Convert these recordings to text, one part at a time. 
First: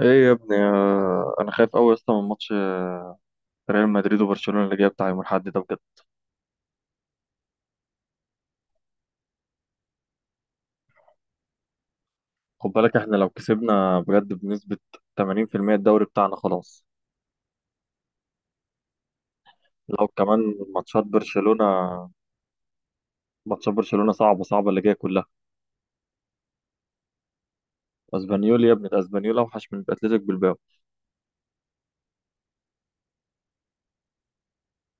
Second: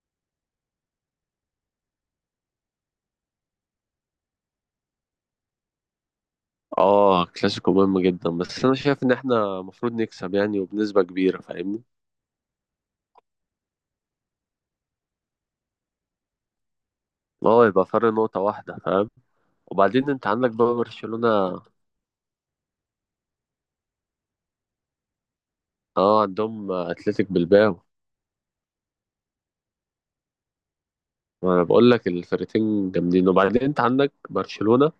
ايه يا ابني، انا خايف قوي اصلا من ماتش ريال مدريد وبرشلونة اللي جاي بتاع يوم الاحد ده بجد. اه، كلاسيكو مهم جدا، بس انا شايف ان احنا المفروض نكسب يعني وبنسبة كبيرة. فاهمني؟ خد بالك، احنا لو كسبنا بجد بنسبة 80% الدوري بتاعنا خلاص. اه، يبقى فرق نقطة واحدة. فاهم؟ لو وبعدين انت كمان عندك بقى ماتشات برشلونة. برشلونة ماتشات برشلونة صعبة صعبة اللي جاية كلها. اه، عندهم اتلتيك بالباو. اسبانيول يا ابني، ده اسبانيول اوحش من اتلتيك بالباو. وانا بقول لك الفرقتين جامدين. وبعدين انت عندك برشلونة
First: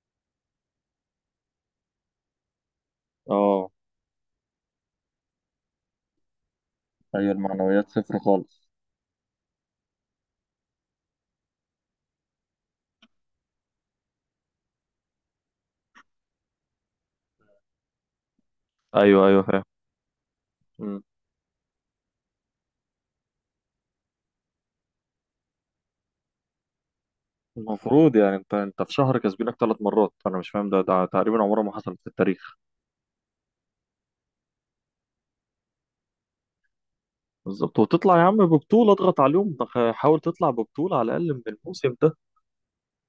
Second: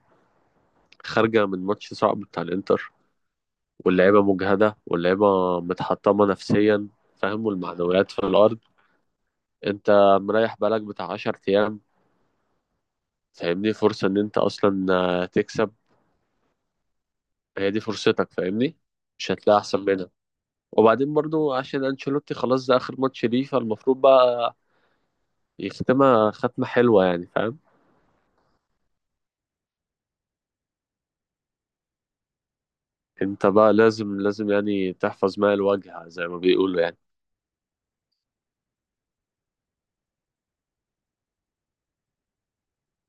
خارجة من ماتش صعب بتاع الانتر، اه، واللعيبة مجهدة واللعيبة متحطمة نفسيا. ايوه، فاهم؟ المعنويات والمعنويات في صفر الارض. خالص. انت مريح بالك بتاع 10 ايام. فاهمني؟ فرصة ان انت اصلا تكسب. هي دي فرصتك. فاهمني؟ ايوه، مش ايوه، هتلاقي فاهم. احسن منها. مم. وبعدين برضو عشان انشيلوتي خلاص، ده اخر ماتش ليه، فالمفروض بقى يختمها ختمة حلوة يعني. فاهم؟ المفروض يعني انت في شهر كسبينك ثلاث مرات. انا مش فاهم ده تقريبا عمره ما حصلت في التاريخ. انت بقى لازم لازم يعني تحفظ ماء الوجه زي ما بيقولوا يعني. بالظبط، وتطلع يا عم ببطولة، اضغط عليهم، حاول تطلع ببطولة على الأقل من الموسم ده.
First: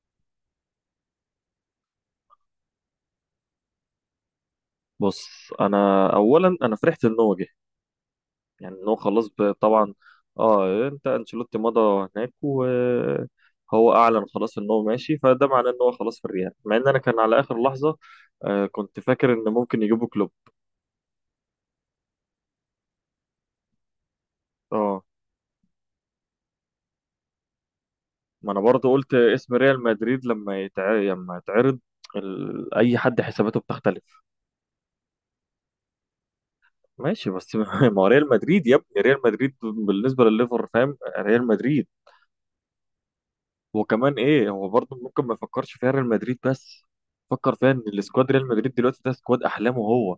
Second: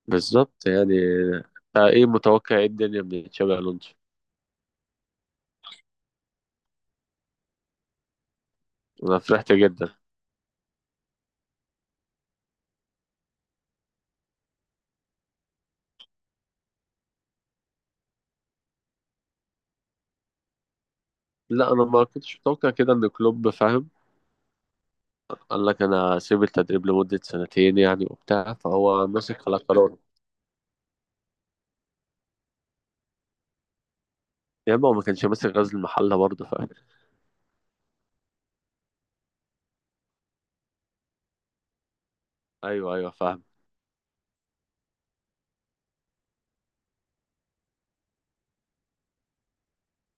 بالظبط يعني. ايه متوقع، ايه الدنيا من تشابي الونسو؟ بص، أنا أولا أنا فرحت إن هو جه. يعني إن هو انا خلاص فرحت طبعا. جدا. أه، أنت أنشيلوتي مضى هناك وهو أعلن خلاص إن هو ماشي، فده معناه إن هو خلاص في الريال، مع إن أنا كان على آخر لحظة. كنت فاكر إن ممكن يجيبوا كلوب. لا، انا ما كنتش متوقع كده ان كلوب. فاهم؟ أه، قال لك انا سيب التدريب لمدة سنتين يعني ما وبتاع، أنا برضه فهو قلت ماسك اسم على ريال قراره. مدريد لما يتعرض. أي حد حساباته بتختلف. يا اما هو ما كانش ماسك غزل المحلة برضه. فاهم؟ ماشي بس ما هو ريال مدريد يا ابني، ريال مدريد بالنسبه لليفر، فاهم؟ ريال مدريد. ايوه ايوه فاهم. وكمان ايه، هو برضه ممكن ما يفكرش فيها ريال مدريد، بس فكر فيها ان السكواد ريال مدريد دلوقتي ده سكواد احلامه هو.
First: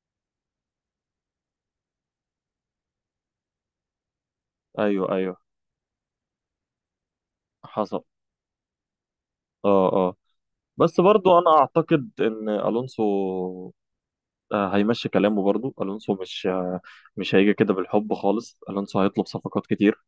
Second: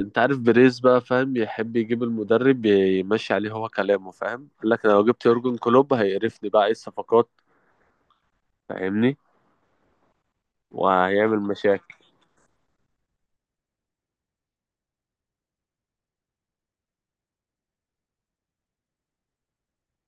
انت عارف بريز بقى، فاهم؟ يحب يجيب المدرب يمشي عليه هو كلامه. فاهم؟ قال لك انا لو ايوه، جبت ايوه، يورجن كلوب هيقرفني، بقى ايه الصفقات. حصل. فاهمني؟ اه، اه. بس وهيعمل برضه انا مشاكل. اعتقد ان الونسو هيمشي كلامه، برضه الونسو مش مش هيجي كده بالحب خالص، الونسو هيطلب صفقات كتير.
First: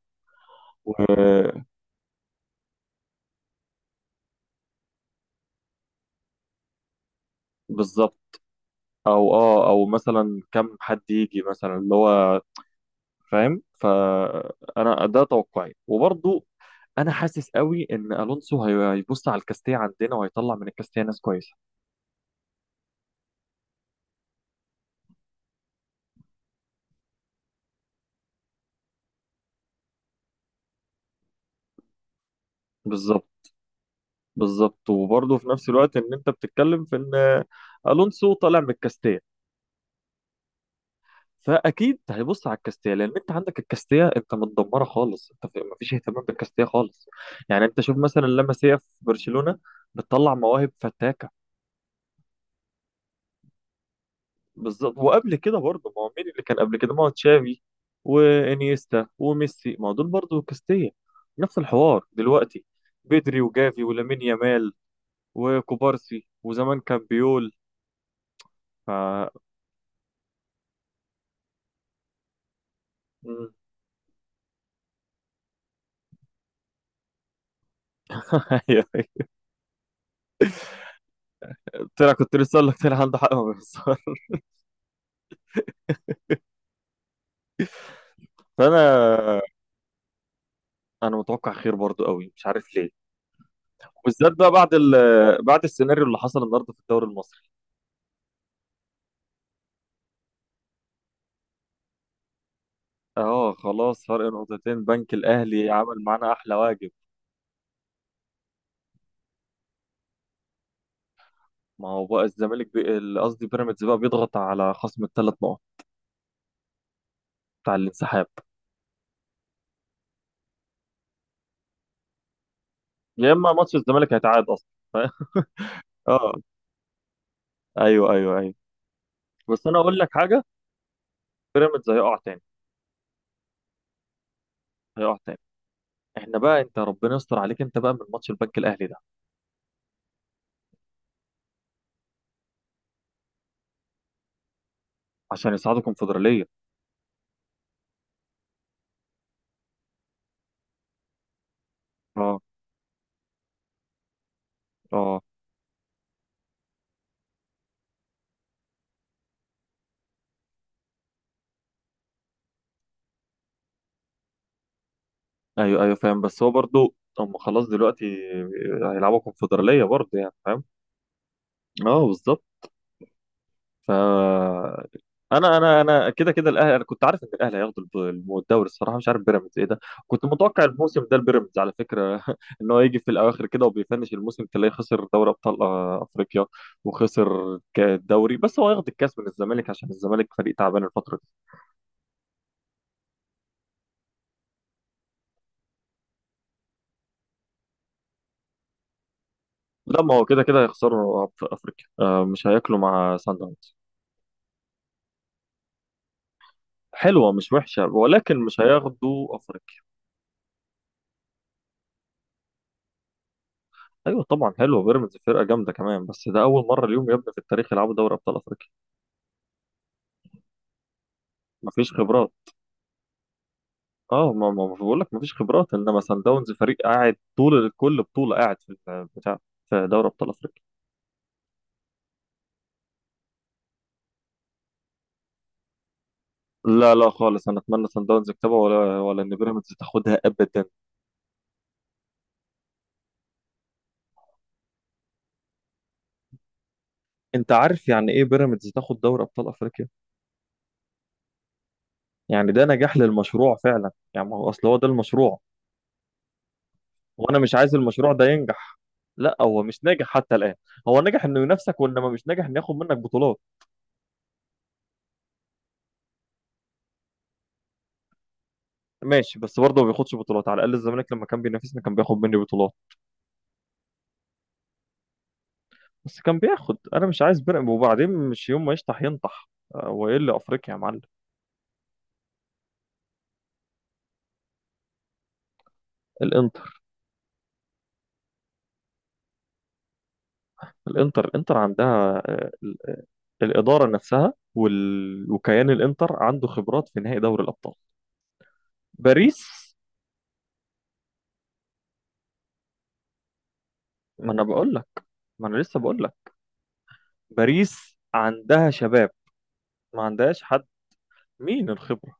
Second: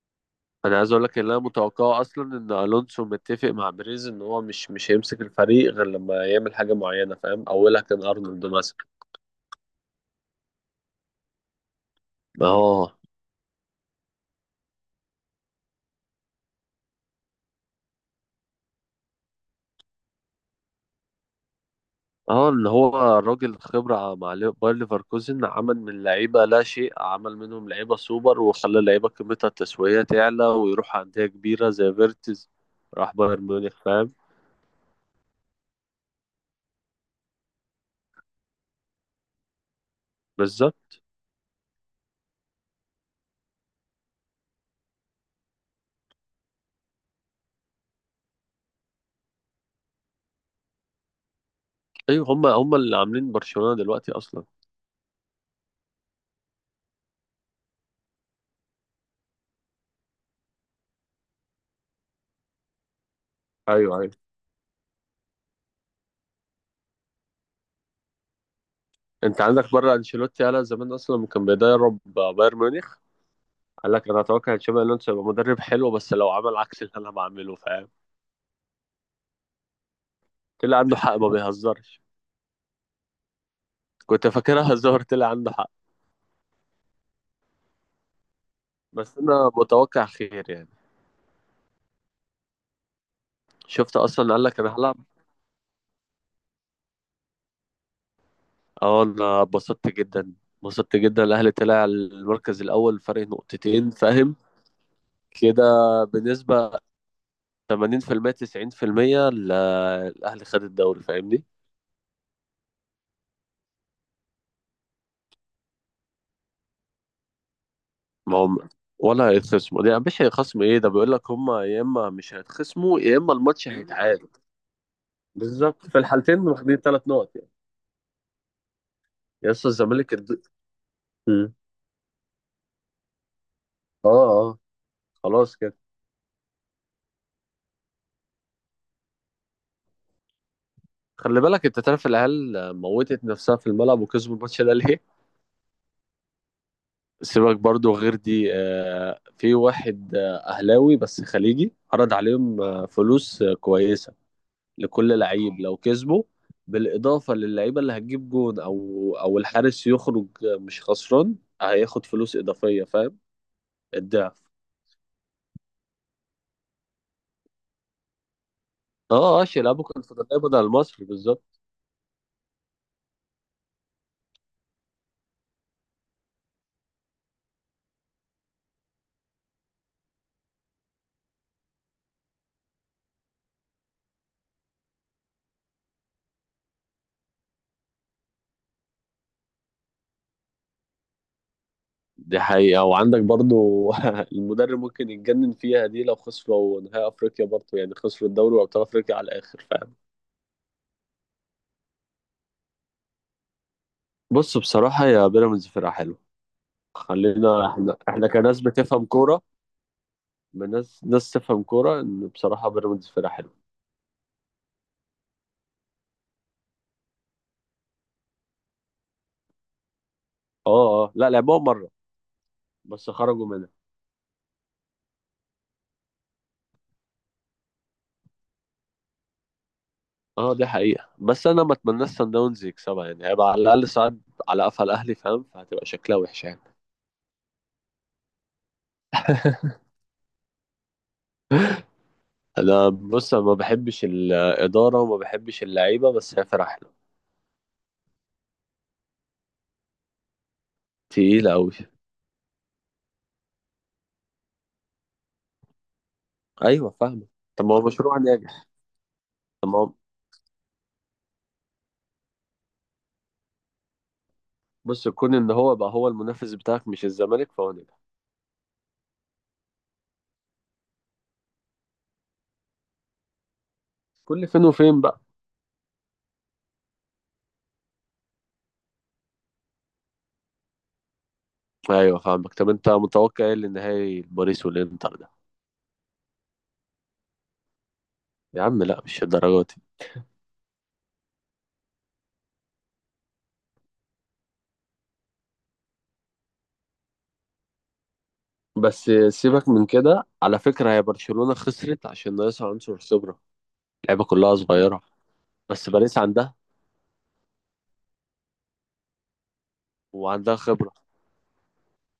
انا عايز و- اقول لك ان انا متوقعه اصلا ان الونسو متفق مع بريز ان هو مش هيمسك الفريق غير لما يعمل حاجه معينه. فاهم؟ اولها كان بالظبط. ارنولد مثلا. او مثلا كم حد يجي مثلا اللي هو. اهو. فاهم، فانا ده توقعي وبرضو انا حاسس قوي ان الونسو هيبص على الكاستيه عندنا، وهيطلع من الكاستيه ناس كويسه. اه، اللي هو الراجل خبرة مع باير ليفركوزن، عمل من لعيبة لا شيء، عمل منهم لعيبة سوبر، وخلى اللعيبة قيمتها التسويقية تعلى ويروح أندية كبيرة زي فيرتز. راح بايرن بالظبط، ميونخ. فاهم؟ بالظبط. وبرضه في نفس الوقت ان انت بتتكلم في ان الونسو طالع من الكاستيه، بالظبط. فاكيد هيبص على الكاستيه، لان انت عندك الكاستيه انت متدمره خالص، انت مفيش اهتمام بالكاستيه خالص. يعني انت شوف مثلا لاماسيا في برشلونه بتطلع مواهب فتاكه. أيوة، هما اللي عاملين برشلونة دلوقتي أصلا. بالظبط، وقبل كده برضه، ما هو مين اللي كان قبل كده؟ ما هو تشافي وانيستا وميسي، ما هو دول برضه كاستيا. نفس الحوار دلوقتي، بدري وجافي أيوة أيوة. ولامين يامال وكوبارسي، وزمان كان بيول. ف. أنت عندك بره أنشيلوتي قالها زمان أصلا لما كان بيدرب بايرن ميونخ. مم. قال لك أنا أتوقع إن تشابي ألونسو يبقى مدرب حلو بس لو عمل عكس اللي أنا بعمله. فاهم؟ أيوة. طلع عنده حق، ما بيهزرش. كنت لسه اقول لك طلع عنده حق ما بيخسرش. كنت فاكرها هزار، طلع عنده حق. بس فانا أنا متوقع خير يعني. انا متوقع خير برضه قوي، مش عارف ليه. شفت اصلا، بالذات قال بقى لك بعد انا هلعب. بعد السيناريو اللي حصل النهارده في الدوري المصري. اه، انا اتبسطت جدا اتبسطت جدا، الاهلي طلع المركز الاول فرق اه، نقطتين. خلاص فرق فاهم؟ نقطتين، بنك كده الاهلي عمل معانا احلى بنسبة واجب. 80% 90% الاهلي خد الدوري. فاهمني؟ ما هو بقى الزمالك قصدي بيراميدز بقى بيضغط على خصم الثلاث نقط بتاع الانسحاب. ما هم ولا هيتخصموا، دي مش هيخصموا ايه، ده بيقول لك هم يا اما مش هيتخصموا يا اما يا اما الماتش ماتش الزمالك هيتعاد. هيتعاد اصلا ف- بالظبط، في اه، الحالتين واخدين ثلاث نقط يعني. ايوه، ايوه، ايوه. يا بس اسطى انا اقول لك الزمالك حاجه، مم. بيراميدز هيقع تاني. اه اه. هيقع تاني. خلاص كده. احنا بقى، انت ربنا يستر عليك، انت بقى من ماتش البنك الاهلي ده. خلي بالك انت، تعرف العيال موتت نفسها في الملعب وكسبوا الماتش ده ليه؟ عشان يصعدوا كونفدراليه. سيبك برضو، غير دي في واحد أهلاوي بس خليجي عرض اه، عليهم فلوس كويسة لكل اه، لعيب لو كسبه، بالإضافة للعيبة اللي هتجيب جون أو الحارس يخرج، مش خسران، هياخد فلوس إضافية. فاهم؟ الضعف. ايوه، ايوه، فاهم. بس هو برضو هم خلاص دلوقتي هيلعبوا اه اه، يلعبوا كونفدراليه برضه، يعني كونفدرالية فاهم. بدل مصر. بالظبط. اه بالظبط. ف انا كده كده، الاهلي، انا كنت عارف ان الاهلي هياخدوا الدوري. الصراحه مش عارف بيراميدز ايه ده. كنت متوقع الموسم ده البيراميدز على فكره ان هو يجي في الاواخر كده، وبيفنش الموسم تلاقيه خسر دوري ابطال افريقيا. وخسر الدوري، بس هو ياخد الكاس من الزمالك عشان الزمالك فريق تعبان الفتره دي. دي حقيقة. وعندك برضو المدرب ممكن يتجنن فيها دي لو خسروا نهائي أفريقيا، برضو يعني خسروا الدوري وأبطال أفريقيا على الآخر. فاهم؟ لا، ما هو كده كده هيخسروا في افريقيا، مش هياكلوا مع سان داونز. بص بصراحة، يا بيراميدز فرقة حلوة. حلوه مش خلينا وحشه، احنا ولكن كناس مش بتفهم هياخدوا كوره، افريقيا. من ناس تفهم كوره، ان بصراحه بيراميدز فرقه حلوه. ايوه طبعا، حلوه، بيراميدز فرقه جامده كمان، بس ده اول مره اليوم يا ابني في التاريخ يلعبوا دوري ابطال افريقيا. اه اه، لا لعبوها مره مفيش خبرات. بس خرجوا منها. اه، ما ما ما بقول لك مفيش خبرات، انما سان داونز فريق قاعد طول كل بطوله، قاعد في بتاع في دوري ابطال اه افريقيا. دي حقيقه، بس انا ما اتمناش سان داونز يكسبها يعني، هيبقى على الاقل صعد على قفا الاهلي. فاهم؟ فهتبقى شكلها وحش يعني. لا لا خالص، انا اتمنى سان داونز يكسبها ولا ولا ان بيراميدز تاخدها ابدا. انا بص، أنا ما بحبش الاداره وما بحبش اللعيبه بس هي فرقه حلوه. انت عارف يعني ايه بيراميدز تاخد دوري ابطال افريقيا؟ تقيله قوي. يعني ده نجاح للمشروع فعلا يعني، ما هو اصل هو ده المشروع. ايوه فاهمه. وانا مش طب ما عايز هو المشروع مشروع ده ناجح. ينجح. لا، هو طب ما مش هو. ناجح حتى الان. هو نجح انه ينافسك، وانما مش ناجح انه ياخد منك بطولات. بص، كون ان هو بقى هو المنافس بتاعك مش الزمالك، فهو ناجح. ماشي، بس برضه ما بياخدش بطولات. على الاقل الزمالك لما كان بينافسنا كان بياخد مني بطولات. كل فين وفين بقى. بس كان بياخد، انا مش عايز بنقم، وبعدين مش يوم ما يشطح ينطح. وايه اللي افريقيا يا معلم. ايوه فاهمك. طب انت متوقع ايه للنهائي باريس والانتر ده؟ الانتر يا عم لا، مش الدرجات دي. الانتر عندها الاداره نفسها وكيان الانتر عنده خبرات في نهائي دوري الابطال. بس باريس. سيبك من كده، على فكرة هي برشلونة خسرت عشان ناقصها عنصر خبرة، اللعيبة ما انا كلها بقول لك صغيرة. ما انا لسه بس بقول باريس لك. عندها، باريس عندها شباب، ما عندهاش وعندها حد. خبرة. مين الخبره؟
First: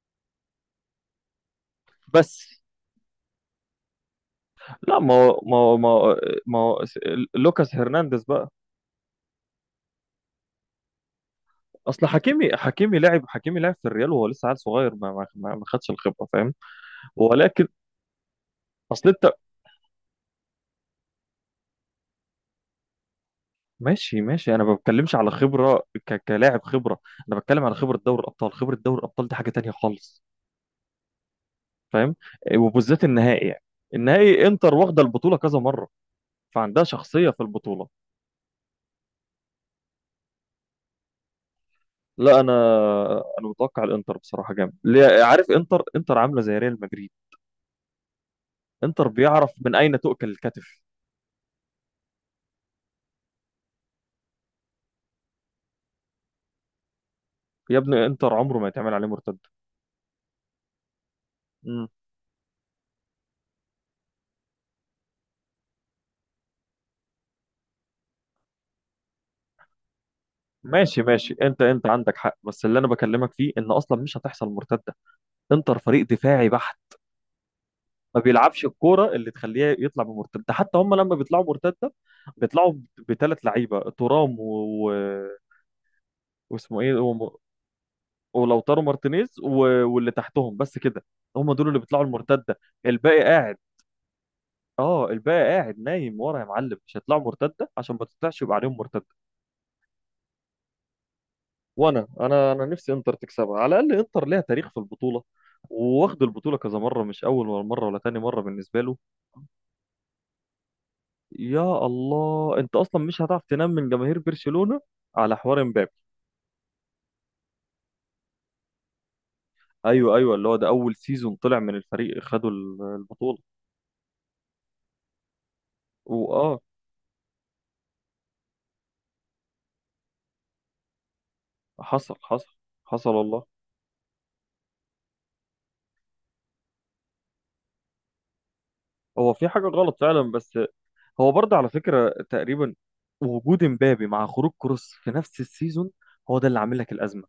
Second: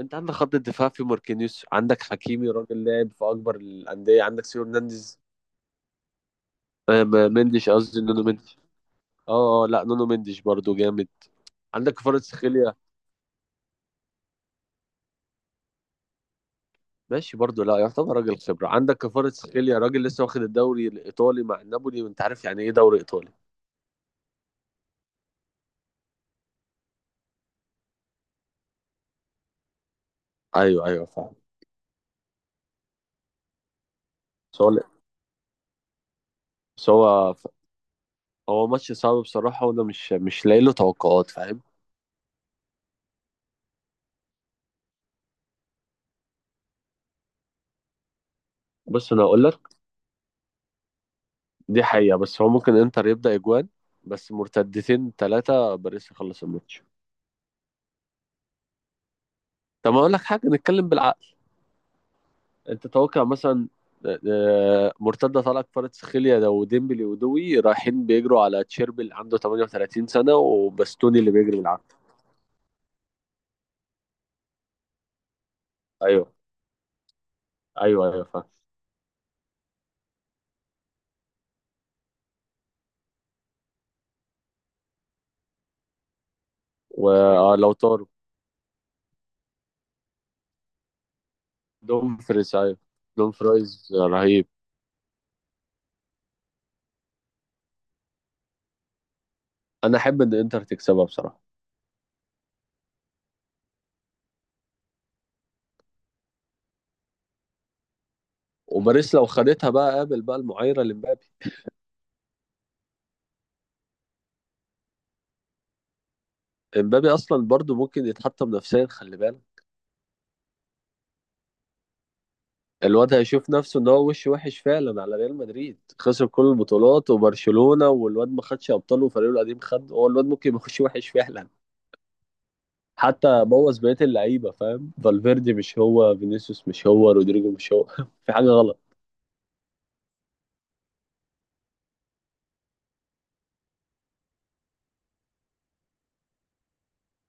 انت عندك خط الدفاع في ماركينيوس، عندك بس حكيمي راجل لاعب في اكبر الاندية، عندك سيو لا، ما هرنانديز. هو- ما هو- ما هو- ما هو س- مندش، لوكاس قصدي نونو هرنانديز بقى. مندش. اه اه، لا نونو مندش برضو جامد. عندك اصل حكيمي كفاراتسخيليا. حكيمي لعب حكيمي لعب في الريال، وهو لسه عيل صغير، ما خدش الخبره، فاهم؟ ماشي برضو، ولكن، لا يعتبر راجل خبرة، عندك اصل انت. كفاراتسخيليا راجل لسه واخد الدوري الإيطالي مع نابولي وأنت عارف يعني إيه دوري إيطالي. ماشي ماشي، انا ما بتكلمش على خبره كلاعب خبره. انا بتكلم على خبره دوري الابطال. خبره دوري الابطال دي حاجه تانية خالص. أيوه أيوه فاهم. فاهم؟ إيه، وبالذات النهائي يعني، النهائي، بس هو انتر واخده البطوله كذا مره، فعندها بس شخصيه هو في البطوله. هو ماتش صعب بصراحة، وأنا مش لاقي له توقعات. فاهم؟ لا، انا متوقع الانتر بصراحه جامد، عارف، انتر عامله زي ريال مدريد. انتر بص أنا هقول بيعرف من لك، اين تؤكل الكتف. دي حقيقة، بس هو ممكن إنتر يبدأ إجوان، بس مرتدتين ثلاثة باريس يخلص الماتش. يا ابني، انتر عمره ما يتعمل عليه مرتده. طب أقول لك حاجة، نتكلم بالعقل. مم. أنت توقع مثلا آه، مرتدة طالعة كفاراتسخيليا ده وديمبلي ودوي رايحين بيجروا على تشيربي اللي عنده 38 سنة ماشي وباستوني اللي ماشي، بيجري انت بالعافية. عندك حق، بس اللي انا بكلمك فيه ان اصلا مش هتحصل مرتده. انتر فريق ايوه دفاعي بحت. ايوه ما ايوه فاهم. بيلعبش الكوره اللي تخليه يطلع بمرتده، ده حتى هم لما بيطلعوا مرتده، بيطلعوا بثلاث لعيبه، ترام واسمه ايه ولو طاروا ولوتارو مارتينيز واللي تحتهم، بس كده. هم دول اللي بيطلعوا دوم فريز، المرتده. ايوه الباقي دوم قاعد. فرايز رهيب. اه، الباقي قاعد نايم ورا يا معلم، مش هيطلعوا مرتده، عشان ما تطلعش يبقى عليهم مرتده. انا احب ان انتر تكسبها بصراحه. وانا انا انا نفسي انتر تكسبها، على الاقل انتر ليها تاريخ في البطوله، وواخد البطوله كذا مره، مش اول ولا مره ولا تاني مره بالنسبه له. وباريس لو خدتها بقى، قابل بقى المعايره لمبابي. يا الله، انت اصلا مش هتعرف تنام من جماهير برشلونة على حوار امبابي. امبابي اصلا برضو ممكن يتحطم نفسيا، خلي بالك. ايوه، ايوه، اللي هو ده اول سيزون طلع من الفريق خدوا الواد البطولة. هيشوف نفسه ان هو وش وحش فعلا على ريال مدريد، خسر كل واه، البطولات، وبرشلونه والواد ما خدش ابطال وفريقه القديم خد، هو الواد ممكن يخش وحش فعلا. حصل. حصل. حصل حتى والله. بوظ بقيه اللعيبه. فاهم؟ فالفيردي مش هو، فينيسيوس مش هو، رودريجو مش هو. في حاجه غلط. هو في حاجة غلط فعلا، بس هو برضه على فكرة تقريبا، وجود امبابي مع خروج كروس في نفس السيزون هو ده اللي عامل لك الأزمة.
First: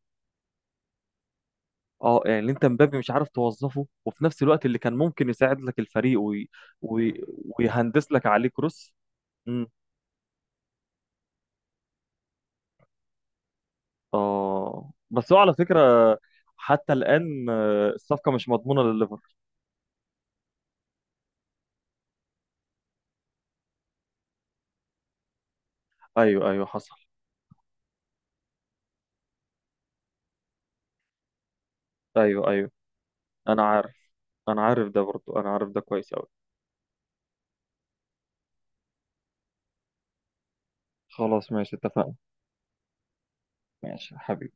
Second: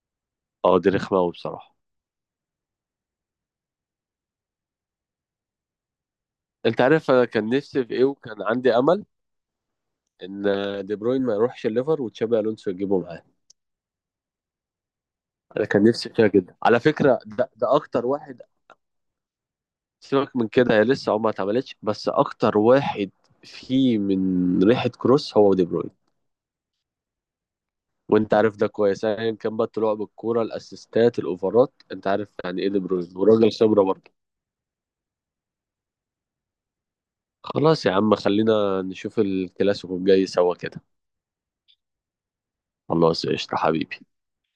اه دي رخمه قوي بصراحه. اه، يعني انت امبابي مش عارف توظفه، وفي نفس الوقت اللي كان ممكن يساعد لك الفريق انت عارف وي... انا كان نفسي في ايه، ويهندس لك وكان عليه عندي كروس. امل ان دي بروين ما يروحش الليفر وتشابي الونسو يجيبه معاه. اه، بس هو على انا فكرة كان نفسي فيها جدا على حتى فكره، الآن ده اكتر الصفقة واحد. مش مضمونة لليفر. سيبك من كده، هي لسه عمرها ما اتعملتش، بس اكتر واحد فيه من ريحه كروس هو دي بروين. ايوه، ايوه، حصل. وانت عارف ده كويس، ايا كان بقى طلوع بالكوره، الاسيستات، الاوفرات، انت عارف ايوه يعني ايه ايوه، دي بروين، وراجل انا خبره عارف برضه. انا عارف ده برضو، انا عارف ده كويس قوي. خلاص يا عم، خلينا نشوف الكلاسيكو الجاي سوا كده. خلاص ماشي، اتفقنا. خلاص قشطه حبيبي. ماشي حبيبي.